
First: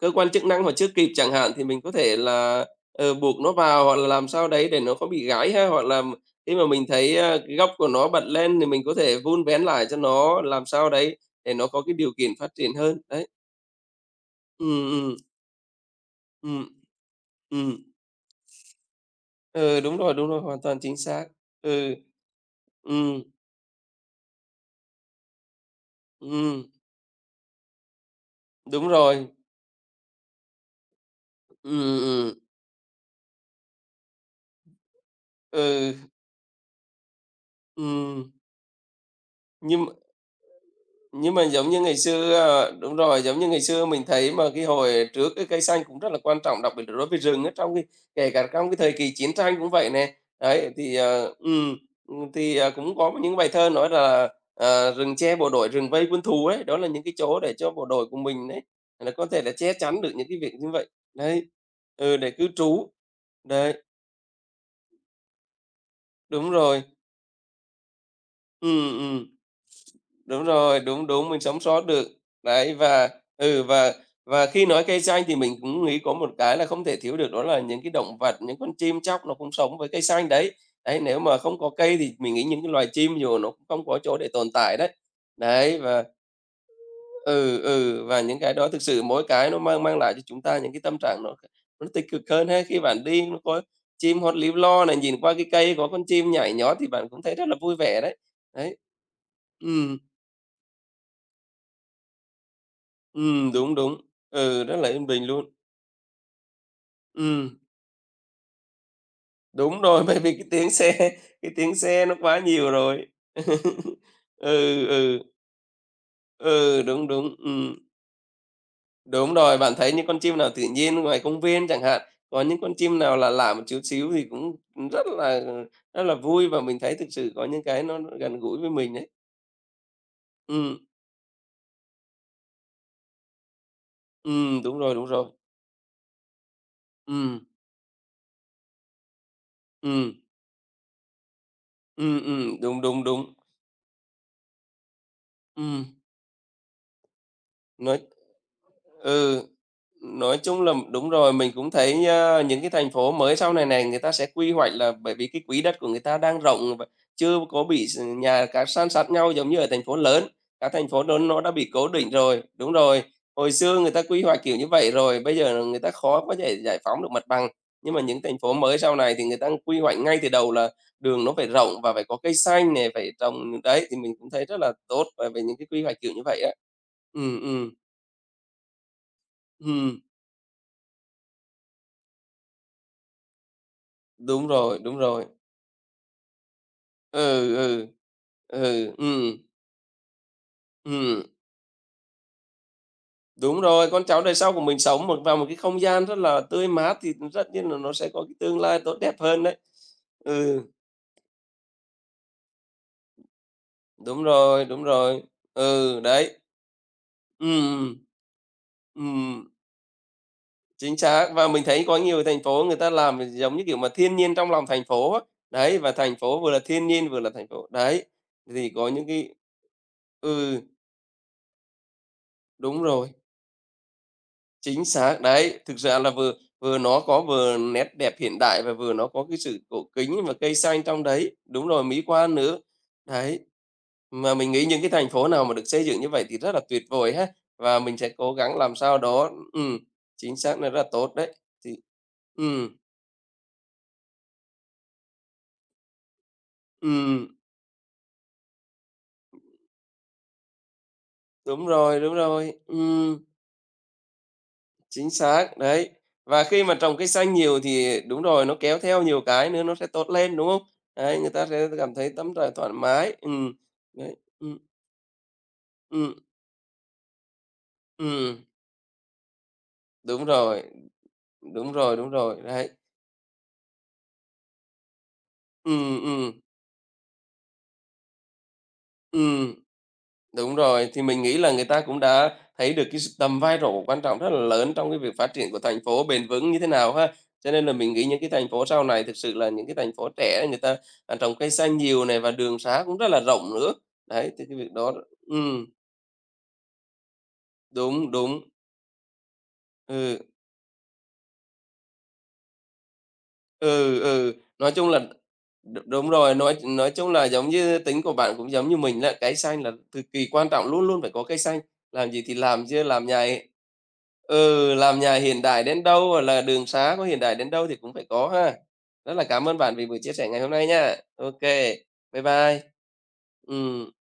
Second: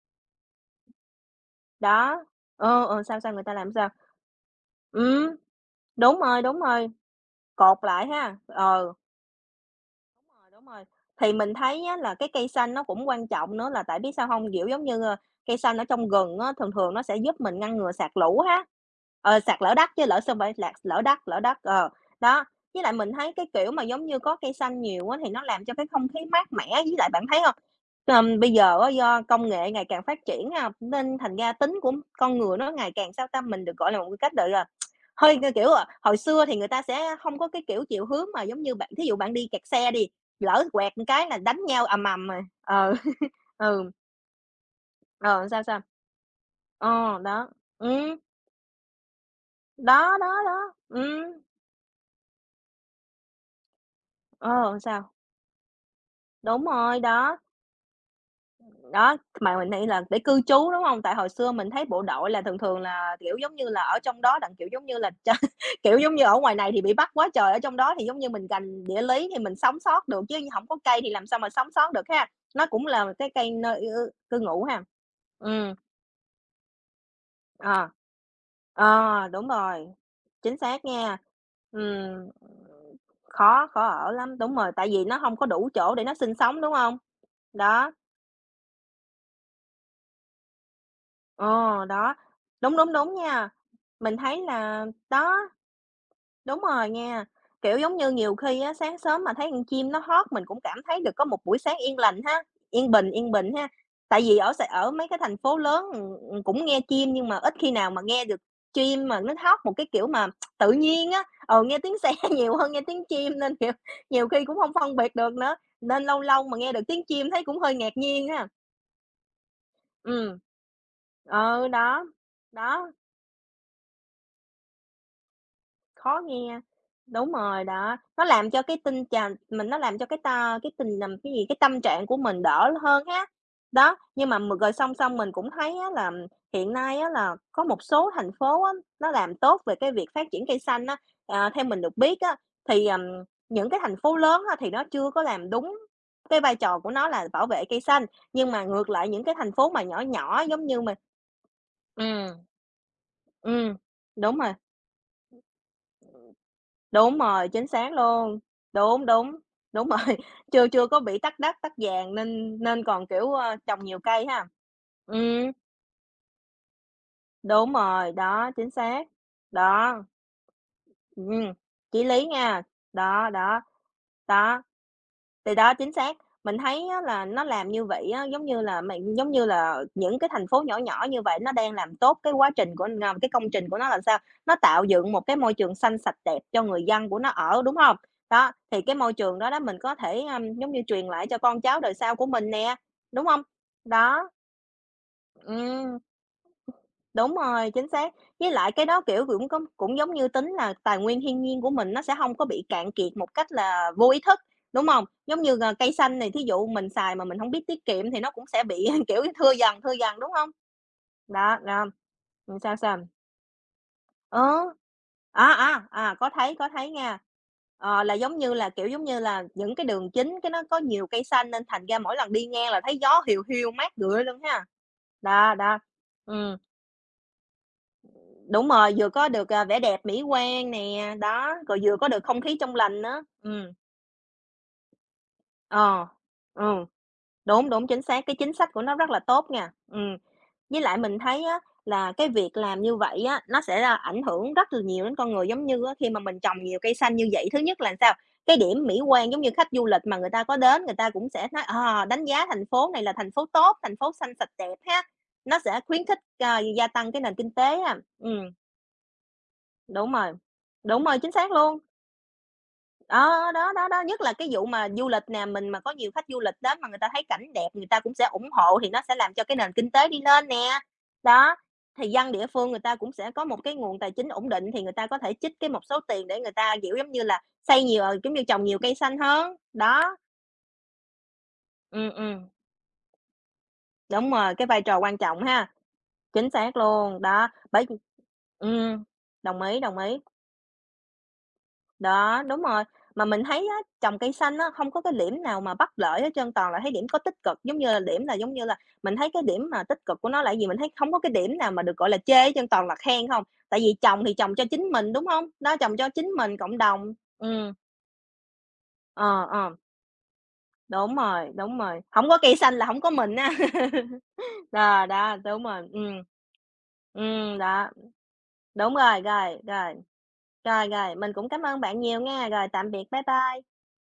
Speaker 1: cơ quan chức năng mà chưa kịp chẳng hạn, thì mình có thể
Speaker 2: đó.
Speaker 1: là,
Speaker 2: Ờ, ờ, sao, sao,
Speaker 1: buộc
Speaker 2: người
Speaker 1: nó
Speaker 2: ta làm
Speaker 1: vào
Speaker 2: sao?
Speaker 1: hoặc là làm sao đấy để nó không bị
Speaker 2: Ừm,
Speaker 1: gãy ha. Hoặc là khi
Speaker 2: đúng
Speaker 1: mà mình
Speaker 2: rồi,
Speaker 1: thấy, cái gốc
Speaker 2: cột
Speaker 1: của
Speaker 2: lại
Speaker 1: nó bật
Speaker 2: ha,
Speaker 1: lên thì mình
Speaker 2: ờ, đúng
Speaker 1: có thể vun vén lại cho nó
Speaker 2: rồi, đúng
Speaker 1: làm
Speaker 2: rồi.
Speaker 1: sao đấy
Speaker 2: Thì
Speaker 1: để
Speaker 2: mình
Speaker 1: nó có
Speaker 2: thấy
Speaker 1: cái
Speaker 2: á
Speaker 1: điều
Speaker 2: là cái
Speaker 1: kiện
Speaker 2: cây
Speaker 1: phát triển
Speaker 2: xanh nó
Speaker 1: hơn.
Speaker 2: cũng
Speaker 1: Đấy,
Speaker 2: quan trọng nữa là tại biết sao không?
Speaker 1: ừ,
Speaker 2: Kiểu, giống như,
Speaker 1: ừ,
Speaker 2: ơ, cây xanh ở trong rừng á,
Speaker 1: ừm.
Speaker 2: thường thường nó sẽ giúp mình ngăn
Speaker 1: Ừm.
Speaker 2: ngừa sạt lũ ha, sạt lở
Speaker 1: Ừ,
Speaker 2: đất chứ lỡ
Speaker 1: đúng
Speaker 2: sao
Speaker 1: rồi,
Speaker 2: phải
Speaker 1: hoàn
Speaker 2: lạc
Speaker 1: toàn chính xác.
Speaker 2: lở đất, ờ,
Speaker 1: Ừ.
Speaker 2: đó. Với lại mình
Speaker 1: Ừm,
Speaker 2: thấy cái kiểu mà, giống như, có cây xanh nhiều á thì nó làm cho cái không khí mát
Speaker 1: ừm,
Speaker 2: mẻ, với lại bạn thấy hông? Bây giờ
Speaker 1: đúng
Speaker 2: á, do
Speaker 1: rồi.
Speaker 2: công nghệ ngày càng phát triển ha, nên thành ra
Speaker 1: Ừ,
Speaker 2: tính của
Speaker 1: ừm,
Speaker 2: con người nó ngày càng sao ta, mình được gọi là một cái cách, gọi là, hơi, cái kiểu, à,
Speaker 1: ừ,
Speaker 2: hồi xưa thì người ta sẽ không có cái, kiểu, chiều hướng
Speaker 1: ừm,
Speaker 2: mà giống như bạn thí dụ bạn đi kẹt
Speaker 1: nhưng.
Speaker 2: xe đi, lỡ quẹt một cái
Speaker 1: Nhưng
Speaker 2: là
Speaker 1: mà
Speaker 2: đánh
Speaker 1: giống như
Speaker 2: nhau
Speaker 1: ngày
Speaker 2: ầm ầm
Speaker 1: xưa
Speaker 2: à.
Speaker 1: ờ,
Speaker 2: Ờ,
Speaker 1: đúng rồi, giống như ngày xưa
Speaker 2: ừ,
Speaker 1: mình thấy mà cái hồi trước cái
Speaker 2: ờ,
Speaker 1: cây
Speaker 2: sao, sao?
Speaker 1: xanh cũng rất là quan trọng, đặc biệt là đối với
Speaker 2: Ờ,
Speaker 1: rừng
Speaker 2: đó,
Speaker 1: á, trong cái
Speaker 2: ừm,
Speaker 1: kể cả trong cái thời kỳ chiến tranh cũng vậy nè.
Speaker 2: đó, đó,
Speaker 1: Đấy,
Speaker 2: đó,
Speaker 1: thì, thì, cũng có những bài thơ nói là,
Speaker 2: ờ, sao?
Speaker 1: "Rừng che bộ đội, rừng vây quân thù" ấy,
Speaker 2: Đúng
Speaker 1: đó là
Speaker 2: rồi,
Speaker 1: những cái
Speaker 2: đó.
Speaker 1: chỗ để cho bộ đội của mình đấy, là
Speaker 2: Đó,
Speaker 1: có thể là
Speaker 2: mà mình
Speaker 1: che
Speaker 2: nghĩ
Speaker 1: chắn
Speaker 2: là
Speaker 1: được
Speaker 2: để
Speaker 1: những cái
Speaker 2: cư
Speaker 1: việc như
Speaker 2: trú, đúng
Speaker 1: vậy.
Speaker 2: hông? Tại hồi
Speaker 1: Đấy,
Speaker 2: xưa mình thấy bộ
Speaker 1: ừ, để
Speaker 2: đội là
Speaker 1: cư
Speaker 2: thường thường
Speaker 1: trú.
Speaker 2: là, kiểu, giống như
Speaker 1: Đấy,
Speaker 2: là, ở trong đó đặng, kiểu, giống như là, kiểu, giống như ở
Speaker 1: đúng
Speaker 2: ngoài này
Speaker 1: rồi.
Speaker 2: thì bị bắt quá trời, ở trong đó thì giống như mình
Speaker 1: Ừ,
Speaker 2: rành địa
Speaker 1: ừm.
Speaker 2: lý thì mình sống sót được, chứ
Speaker 1: Đúng
Speaker 2: hổng có
Speaker 1: rồi,
Speaker 2: cây
Speaker 1: đúng,
Speaker 2: thì làm
Speaker 1: đúng,
Speaker 2: sao
Speaker 1: mình
Speaker 2: mà
Speaker 1: sống
Speaker 2: sống
Speaker 1: sót
Speaker 2: sót được
Speaker 1: được.
Speaker 2: ha? Nó
Speaker 1: Đấy,
Speaker 2: cũng là
Speaker 1: và
Speaker 2: một cái cây
Speaker 1: ừ,
Speaker 2: nơi
Speaker 1: và
Speaker 2: cư ngụ
Speaker 1: khi
Speaker 2: ha?
Speaker 1: nói cây xanh thì mình
Speaker 2: Ừm,
Speaker 1: cũng nghĩ có một cái là không thể thiếu được đó là những
Speaker 2: ờ.
Speaker 1: cái động vật, những con chim chóc
Speaker 2: Ờ,
Speaker 1: nó
Speaker 2: đúng
Speaker 1: cũng sống với
Speaker 2: rồi,
Speaker 1: cây xanh đấy.
Speaker 2: chính xác
Speaker 1: Đấy, nếu
Speaker 2: nha.
Speaker 1: mà không có cây thì
Speaker 2: Ừm,
Speaker 1: mình nghĩ những cái loài chim dù nó cũng
Speaker 2: khó
Speaker 1: không
Speaker 2: khó
Speaker 1: có
Speaker 2: ở
Speaker 1: chỗ để
Speaker 2: lắm,
Speaker 1: tồn
Speaker 2: đúng rồi,
Speaker 1: tại đấy.
Speaker 2: tại vì nó hông có đủ
Speaker 1: Đấy,
Speaker 2: chỗ
Speaker 1: và
Speaker 2: để nó sinh sống, đúng hông?
Speaker 1: Ừ,
Speaker 2: Đó,
Speaker 1: ừ, và những cái đó thực sự mỗi cái nó mang mang lại cho chúng ta những cái tâm trạng nó
Speaker 2: ờ,
Speaker 1: nó tích
Speaker 2: đó,
Speaker 1: cực hơn ha.
Speaker 2: đúng,
Speaker 1: Khi
Speaker 2: đúng,
Speaker 1: bạn
Speaker 2: đúng
Speaker 1: đi nó
Speaker 2: nha.
Speaker 1: có
Speaker 2: Mình
Speaker 1: chim hót
Speaker 2: thấy
Speaker 1: líu lo
Speaker 2: là
Speaker 1: này, nhìn qua cái
Speaker 2: đó,
Speaker 1: cây có con chim nhảy
Speaker 2: đúng
Speaker 1: nhót thì
Speaker 2: rồi
Speaker 1: bạn cũng
Speaker 2: nha.
Speaker 1: thấy rất là vui
Speaker 2: Kiểu, giống
Speaker 1: vẻ
Speaker 2: như,
Speaker 1: đấy.
Speaker 2: nhiều khi á,
Speaker 1: Đấy.
Speaker 2: sáng sớm mà thấy con chim
Speaker 1: Ừm,
Speaker 2: nó hót mình cũng cảm thấy được có một buổi sáng yên lành ha, yên bình ha.
Speaker 1: đúng, đúng.
Speaker 2: Tại vì ở
Speaker 1: Ừ,
Speaker 2: Sài
Speaker 1: rất là
Speaker 2: ở
Speaker 1: yên
Speaker 2: mấy cái
Speaker 1: bình
Speaker 2: thành
Speaker 1: luôn.
Speaker 2: phố lớn, cũng nghe chim nhưng mà ít
Speaker 1: Ừm,
Speaker 2: khi nào mà nghe được chim mà nó hót một
Speaker 1: đúng
Speaker 2: cái
Speaker 1: rồi,
Speaker 2: kiểu
Speaker 1: bởi
Speaker 2: mà
Speaker 1: vì cái tiếng
Speaker 2: tự nhiên
Speaker 1: xe
Speaker 2: á,
Speaker 1: cái
Speaker 2: ờ
Speaker 1: tiếng
Speaker 2: nghe tiếng
Speaker 1: xe
Speaker 2: xe
Speaker 1: nó quá
Speaker 2: nhiều
Speaker 1: nhiều
Speaker 2: hơn nghe tiếng
Speaker 1: rồi.
Speaker 2: chim nên, kiểu, nhiều khi cũng không
Speaker 1: Ừ,
Speaker 2: phân biệt
Speaker 1: ừ,
Speaker 2: được nữa, nên lâu lâu mà nghe được
Speaker 1: ừ,
Speaker 2: tiếng
Speaker 1: đúng,
Speaker 2: chim
Speaker 1: đúng,
Speaker 2: thấy cũng hơi
Speaker 1: ừm.
Speaker 2: ngạc nhiên ha.
Speaker 1: Đúng rồi, bạn thấy những
Speaker 2: Ừm.
Speaker 1: con chim
Speaker 2: Ừ,
Speaker 1: nào tự nhiên ngoài công viên
Speaker 2: Ờ
Speaker 1: chẳng hạn,
Speaker 2: đó,
Speaker 1: có những con
Speaker 2: đó.
Speaker 1: chim nào lạ lạ một chút xíu thì cũng rất là rất là
Speaker 2: Khó
Speaker 1: vui và
Speaker 2: nghe.
Speaker 1: mình thấy thực sự
Speaker 2: Đúng
Speaker 1: có những
Speaker 2: rồi,
Speaker 1: cái
Speaker 2: đó,
Speaker 1: nó
Speaker 2: nó
Speaker 1: gần
Speaker 2: làm
Speaker 1: gũi
Speaker 2: cho
Speaker 1: với
Speaker 2: cái
Speaker 1: mình
Speaker 2: tinh
Speaker 1: đấy.
Speaker 2: tràn mình nó làm cho cái ta cái
Speaker 1: Ừm,
Speaker 2: tình làm cái gì, cái tâm trạng của mình đỡ hơn ha. Đó, nhưng mà rồi
Speaker 1: đúng rồi,
Speaker 2: song
Speaker 1: đúng
Speaker 2: song
Speaker 1: rồi.
Speaker 2: mình cũng thấy á là hiện nay á là
Speaker 1: Ừm,
Speaker 2: có một số thành phố á, nó làm tốt về cái việc
Speaker 1: ừm,
Speaker 2: phát triển cây xanh á. Ờ, theo mình được biết á,
Speaker 1: đúng,
Speaker 2: thì,
Speaker 1: đúng, đúng.
Speaker 2: những cái thành phố lớn á thì nó chưa có làm đúng
Speaker 1: Ừm,
Speaker 2: cái vai trò của nó là bảo vệ cây
Speaker 1: nói
Speaker 2: xanh, nhưng mà ngược lại những cái
Speaker 1: ừ.
Speaker 2: thành phố mà nhỏ
Speaker 1: Nói
Speaker 2: nhỏ
Speaker 1: chung
Speaker 2: giống
Speaker 1: là
Speaker 2: như mình,
Speaker 1: đúng rồi, mình cũng thấy,
Speaker 2: ừm.
Speaker 1: a, những cái thành phố mới sau này
Speaker 2: Ừm,
Speaker 1: này, người ta sẽ
Speaker 2: đúng
Speaker 1: quy
Speaker 2: rồi.
Speaker 1: hoạch là bởi vì cái quỹ đất của người ta đang rộng và
Speaker 2: Đúng
Speaker 1: chưa
Speaker 2: rồi,
Speaker 1: có
Speaker 2: chính
Speaker 1: bị
Speaker 2: xác
Speaker 1: s
Speaker 2: luôn.
Speaker 1: nhà các san
Speaker 2: Đúng,
Speaker 1: sát nhau
Speaker 2: đúng,
Speaker 1: giống như ở thành
Speaker 2: đúng
Speaker 1: phố
Speaker 2: rồi,
Speaker 1: lớn.
Speaker 2: chưa
Speaker 1: Các
Speaker 2: chưa
Speaker 1: thành
Speaker 2: có
Speaker 1: phố
Speaker 2: bị
Speaker 1: lớn
Speaker 2: tắc
Speaker 1: nó đã
Speaker 2: đất,
Speaker 1: bị
Speaker 2: tắc
Speaker 1: cố định
Speaker 2: vàng
Speaker 1: rồi,
Speaker 2: nên
Speaker 1: đúng
Speaker 2: nên
Speaker 1: rồi,
Speaker 2: còn, kiểu,
Speaker 1: hồi
Speaker 2: ơ,
Speaker 1: xưa
Speaker 2: trồng
Speaker 1: người
Speaker 2: nhiều
Speaker 1: ta quy
Speaker 2: cây
Speaker 1: hoạch
Speaker 2: ha.
Speaker 1: kiểu như vậy rồi, bây
Speaker 2: Ừm,
Speaker 1: giờ người ta khó có thể giải phóng được mặt bằng.
Speaker 2: đúng
Speaker 1: Nhưng mà
Speaker 2: rồi,
Speaker 1: những thành
Speaker 2: đó,
Speaker 1: phố
Speaker 2: chính
Speaker 1: mới sau
Speaker 2: xác.
Speaker 1: này thì người ta quy hoạch
Speaker 2: Đó,
Speaker 1: ngay từ đầu là đường nó phải
Speaker 2: ừm,
Speaker 1: rộng và phải
Speaker 2: chí
Speaker 1: có
Speaker 2: lý
Speaker 1: cây
Speaker 2: nha.
Speaker 1: xanh này phải
Speaker 2: Đó, đó,
Speaker 1: trồng đấy, thì mình cũng thấy rất
Speaker 2: đó.
Speaker 1: là tốt về về
Speaker 2: Thì
Speaker 1: những cái
Speaker 2: đó,
Speaker 1: quy
Speaker 2: chính
Speaker 1: hoạch kiểu
Speaker 2: xác.
Speaker 1: như vậy á.
Speaker 2: Mình thấy á là
Speaker 1: Ừm,
Speaker 2: nó làm
Speaker 1: ừm,
Speaker 2: như vậy á, giống như là, mình giống như là
Speaker 1: ừm,
Speaker 2: những cái thành phố nhỏ nhỏ như vậy nó đang làm tốt cái quá trình của cái công trình của nó làm sao?
Speaker 1: đúng
Speaker 2: Nó
Speaker 1: rồi,
Speaker 2: tạo
Speaker 1: đúng
Speaker 2: dựng một
Speaker 1: rồi.
Speaker 2: cái môi trường xanh sạch đẹp cho người dân của nó
Speaker 1: Ừ,
Speaker 2: ở, đúng
Speaker 1: ừ,
Speaker 2: không? Đó, thì
Speaker 1: ừ,
Speaker 2: cái môi trường đó đó mình có thể, giống như, truyền
Speaker 1: ừm,
Speaker 2: lại cho con cháu đời sau của mình nè, đúng không?
Speaker 1: đúng rồi, con cháu
Speaker 2: Đó,
Speaker 1: đời sau của mình sống vào một cái không
Speaker 2: ừm.
Speaker 1: gian rất là tươi mát thì
Speaker 2: Đúng
Speaker 1: tất nhiên
Speaker 2: rồi,
Speaker 1: là
Speaker 2: chính
Speaker 1: nó sẽ
Speaker 2: xác.
Speaker 1: có cái
Speaker 2: Với
Speaker 1: tương
Speaker 2: lại
Speaker 1: lai
Speaker 2: cái
Speaker 1: tốt
Speaker 2: đó,
Speaker 1: đẹp
Speaker 2: kiểu,
Speaker 1: hơn
Speaker 2: cũng
Speaker 1: đấy.
Speaker 2: có cũng giống như tính
Speaker 1: Ừ,
Speaker 2: là tài nguyên thiên nhiên của mình nó sẽ không có bị cạn kiệt một cách là vô ý
Speaker 1: đúng
Speaker 2: thức,
Speaker 1: rồi, đúng
Speaker 2: đúng không?
Speaker 1: rồi.
Speaker 2: Giống như, ờ, cây
Speaker 1: Ừ,
Speaker 2: xanh này,
Speaker 1: đấy,
Speaker 2: thí dụ mình xài mà mình không biết tiết
Speaker 1: ừm,
Speaker 2: kiệm thì nó cũng sẽ bị, kiểu,
Speaker 1: ừm,
Speaker 2: thưa dần, đúng không?
Speaker 1: chính xác. Và
Speaker 2: Đó,
Speaker 1: mình thấy
Speaker 2: đó.
Speaker 1: có nhiều thành phố người
Speaker 2: Sao,
Speaker 1: ta
Speaker 2: sao?
Speaker 1: làm giống như kiểu mà thiên nhiên
Speaker 2: Ờ.
Speaker 1: trong lòng thành phố á.
Speaker 2: À,
Speaker 1: Đấy,
Speaker 2: à,
Speaker 1: và thành
Speaker 2: à,
Speaker 1: phố vừa là
Speaker 2: có
Speaker 1: thiên
Speaker 2: thấy
Speaker 1: nhiên
Speaker 2: nha.
Speaker 1: vừa là thành phố. Đấy,
Speaker 2: Ờ, là giống như
Speaker 1: thì
Speaker 2: là,
Speaker 1: có
Speaker 2: kiểu, giống
Speaker 1: những
Speaker 2: như
Speaker 1: cái
Speaker 2: là, những cái đường chính cái
Speaker 1: ừ,
Speaker 2: nó có nhiều cây xanh nên thành ra mỗi lần đi ngang là
Speaker 1: đúng
Speaker 2: thấy
Speaker 1: rồi.
Speaker 2: gió hiu hiu mát rượi luôn ha.
Speaker 1: Chính xác,
Speaker 2: Đó,
Speaker 1: đấy. Thực
Speaker 2: đó.
Speaker 1: ra là vừa
Speaker 2: Ừ
Speaker 1: vừa nó có vừa nét đẹp hiện đại
Speaker 2: Đúng
Speaker 1: và vừa
Speaker 2: rồi,
Speaker 1: nó
Speaker 2: vừa
Speaker 1: có
Speaker 2: có
Speaker 1: cái
Speaker 2: được,
Speaker 1: sự
Speaker 2: à, vẻ
Speaker 1: cổ
Speaker 2: đẹp mỹ
Speaker 1: kính và cây
Speaker 2: quan
Speaker 1: xanh trong
Speaker 2: nè,
Speaker 1: đấy.
Speaker 2: đó,
Speaker 1: Đúng
Speaker 2: rồi
Speaker 1: rồi,
Speaker 2: vừa
Speaker 1: mỹ
Speaker 2: có được
Speaker 1: quan
Speaker 2: không khí
Speaker 1: nữa.
Speaker 2: trong lành nữa.
Speaker 1: Đấy. Mà mình nghĩ những cái thành phố nào mà được xây dựng
Speaker 2: Ờ,
Speaker 1: như vậy thì rất là tuyệt
Speaker 2: ừ,
Speaker 1: vời ha,
Speaker 2: đúng,
Speaker 1: và
Speaker 2: đúng,
Speaker 1: mình
Speaker 2: chính
Speaker 1: sẽ
Speaker 2: xác,
Speaker 1: cố
Speaker 2: cái chính
Speaker 1: gắng
Speaker 2: sách
Speaker 1: làm
Speaker 2: của nó
Speaker 1: sao
Speaker 2: rất là
Speaker 1: đó
Speaker 2: tốt nha.
Speaker 1: chính xác là
Speaker 2: Với
Speaker 1: rất là
Speaker 2: lại
Speaker 1: tốt
Speaker 2: mình
Speaker 1: đấy.
Speaker 2: thấy á
Speaker 1: Thì
Speaker 2: là cái việc
Speaker 1: ừm,
Speaker 2: làm như vậy á, nó sẽ là ảnh hưởng rất là nhiều đến con người. Giống như á, khi mà mình trồng nhiều cây xanh
Speaker 1: ừm,
Speaker 2: như vậy, thứ nhất là sao? Cái điểm mỹ quan giống như khách du lịch mà người ta có đến, người ta cũng sẽ nói,
Speaker 1: đúng rồi,
Speaker 2: ờ,
Speaker 1: đúng
Speaker 2: đánh giá
Speaker 1: rồi,
Speaker 2: thành phố này là
Speaker 1: ừm.
Speaker 2: thành phố tốt, thành phố xanh sạch đẹp ha.
Speaker 1: Chính xác,
Speaker 2: Nó sẽ
Speaker 1: đấy.
Speaker 2: khuyến khích,
Speaker 1: Và
Speaker 2: ờ,
Speaker 1: khi mà
Speaker 2: gia
Speaker 1: trồng cây
Speaker 2: tăng cái
Speaker 1: xanh
Speaker 2: nền kinh
Speaker 1: nhiều
Speaker 2: tế ha.
Speaker 1: thì đúng
Speaker 2: Ừ
Speaker 1: rồi, nó kéo theo nhiều cái nữa nó sẽ tốt
Speaker 2: đúng rồi,
Speaker 1: lên, đúng không?
Speaker 2: đúng rồi,
Speaker 1: Đấy, người
Speaker 2: chính
Speaker 1: ta
Speaker 2: xác
Speaker 1: sẽ
Speaker 2: luôn.
Speaker 1: cảm thấy tâm trạng thoải mái.
Speaker 2: Đó,
Speaker 1: Đấy,
Speaker 2: nhất là cái vụ mà du lịch nè, mình mà có nhiều
Speaker 1: ừm,
Speaker 2: khách du lịch đến mà người ta thấy cảnh đẹp người ta cũng sẽ
Speaker 1: ừm,
Speaker 2: ủng hộ thì nó sẽ làm cho cái nền kinh tế đi
Speaker 1: đúng
Speaker 2: lên
Speaker 1: rồi,
Speaker 2: nè. Đó,
Speaker 1: đúng rồi,
Speaker 2: thì
Speaker 1: đúng
Speaker 2: dân
Speaker 1: rồi,
Speaker 2: địa phương
Speaker 1: đấy.
Speaker 2: người ta cũng sẽ có một cái nguồn tài chính ổn định thì người ta có thể trích cái một số
Speaker 1: Ừm,
Speaker 2: tiền
Speaker 1: ừm,
Speaker 2: để người ta, kiểu, giống như là, xây nhiều, ờ, giống như trồng nhiều cây xanh
Speaker 1: ừm.
Speaker 2: hơn. Đó,
Speaker 1: Đúng rồi, thì mình nghĩ là người ta cũng
Speaker 2: ừm,
Speaker 1: đã
Speaker 2: ừm,
Speaker 1: thấy được cái s tầm vai trò quan trọng rất
Speaker 2: đúng
Speaker 1: là
Speaker 2: rồi, cái
Speaker 1: lớn
Speaker 2: vai
Speaker 1: trong
Speaker 2: trò
Speaker 1: cái việc
Speaker 2: quan
Speaker 1: phát
Speaker 2: trọng
Speaker 1: triển của
Speaker 2: ha,
Speaker 1: thành phố bền
Speaker 2: chính
Speaker 1: vững như thế
Speaker 2: xác
Speaker 1: nào ha.
Speaker 2: luôn, đó,
Speaker 1: Cho nên là
Speaker 2: bởi
Speaker 1: mình
Speaker 2: vì
Speaker 1: nghĩ những cái thành phố sau này
Speaker 2: ừm,
Speaker 1: thực sự là
Speaker 2: đồng
Speaker 1: những cái
Speaker 2: ý,
Speaker 1: thành
Speaker 2: đồng
Speaker 1: phố
Speaker 2: ý.
Speaker 1: trẻ người ta, à, trồng cây xanh nhiều này và
Speaker 2: Đó,
Speaker 1: đường
Speaker 2: đúng
Speaker 1: xá
Speaker 2: rồi.
Speaker 1: cũng rất là
Speaker 2: Mà mình
Speaker 1: rộng
Speaker 2: thấy
Speaker 1: nữa.
Speaker 2: á, trồng
Speaker 1: Đấy,
Speaker 2: cây
Speaker 1: thì cái
Speaker 2: xanh á,
Speaker 1: việc
Speaker 2: không
Speaker 1: đó
Speaker 2: có cái điểm nào
Speaker 1: ừm,
Speaker 2: mà bất lợi hết trơn, toàn là thấy điểm có tích cực. Giống như là
Speaker 1: đúng,
Speaker 2: điểm là
Speaker 1: đúng,
Speaker 2: giống như là mình thấy cái điểm mà tích cực
Speaker 1: ừ.
Speaker 2: của nó là cái gì? Mình thấy không có cái điểm nào mà được gọi là chê hết trơn, toàn là khen không. Tại vì
Speaker 1: Ừ,
Speaker 2: trồng
Speaker 1: ừ,
Speaker 2: thì trồng cho
Speaker 1: nói
Speaker 2: chính
Speaker 1: chung là
Speaker 2: mình, đúng không? Đó,
Speaker 1: đ
Speaker 2: trồng cho
Speaker 1: đúng
Speaker 2: chính
Speaker 1: rồi,
Speaker 2: mình, cộng
Speaker 1: nói chung
Speaker 2: đồng.
Speaker 1: là giống như tính của bạn cũng giống như mình là cái
Speaker 2: Ờ,
Speaker 1: xanh là
Speaker 2: ờ,
Speaker 1: cực kỳ quan trọng, luôn luôn phải
Speaker 2: đúng
Speaker 1: có cây
Speaker 2: rồi,
Speaker 1: xanh,
Speaker 2: đúng rồi.
Speaker 1: làm gì
Speaker 2: Không
Speaker 1: thì
Speaker 2: có cây
Speaker 1: làm
Speaker 2: xanh
Speaker 1: chứ
Speaker 2: là không
Speaker 1: làm
Speaker 2: có
Speaker 1: nhà
Speaker 2: mình
Speaker 1: hiện
Speaker 2: á.
Speaker 1: ừ, làm
Speaker 2: Đó,
Speaker 1: nhà hiện đại đến đâu hoặc là đường xá có hiện đại đến đâu thì
Speaker 2: Đó,
Speaker 1: cũng phải có ha.
Speaker 2: đúng
Speaker 1: Rất
Speaker 2: rồi,
Speaker 1: là cảm ơn
Speaker 2: rồi,
Speaker 1: bạn vì
Speaker 2: rồi,
Speaker 1: buổi chia sẻ ngày hôm nay
Speaker 2: rồi,
Speaker 1: nha.
Speaker 2: rồi. Mình
Speaker 1: Ok
Speaker 2: cũng cảm ơn
Speaker 1: kê,
Speaker 2: bạn nhiều
Speaker 1: bye
Speaker 2: nghe.
Speaker 1: bye.
Speaker 2: Rồi, tạm biệt, bye bye.
Speaker 1: Ừm.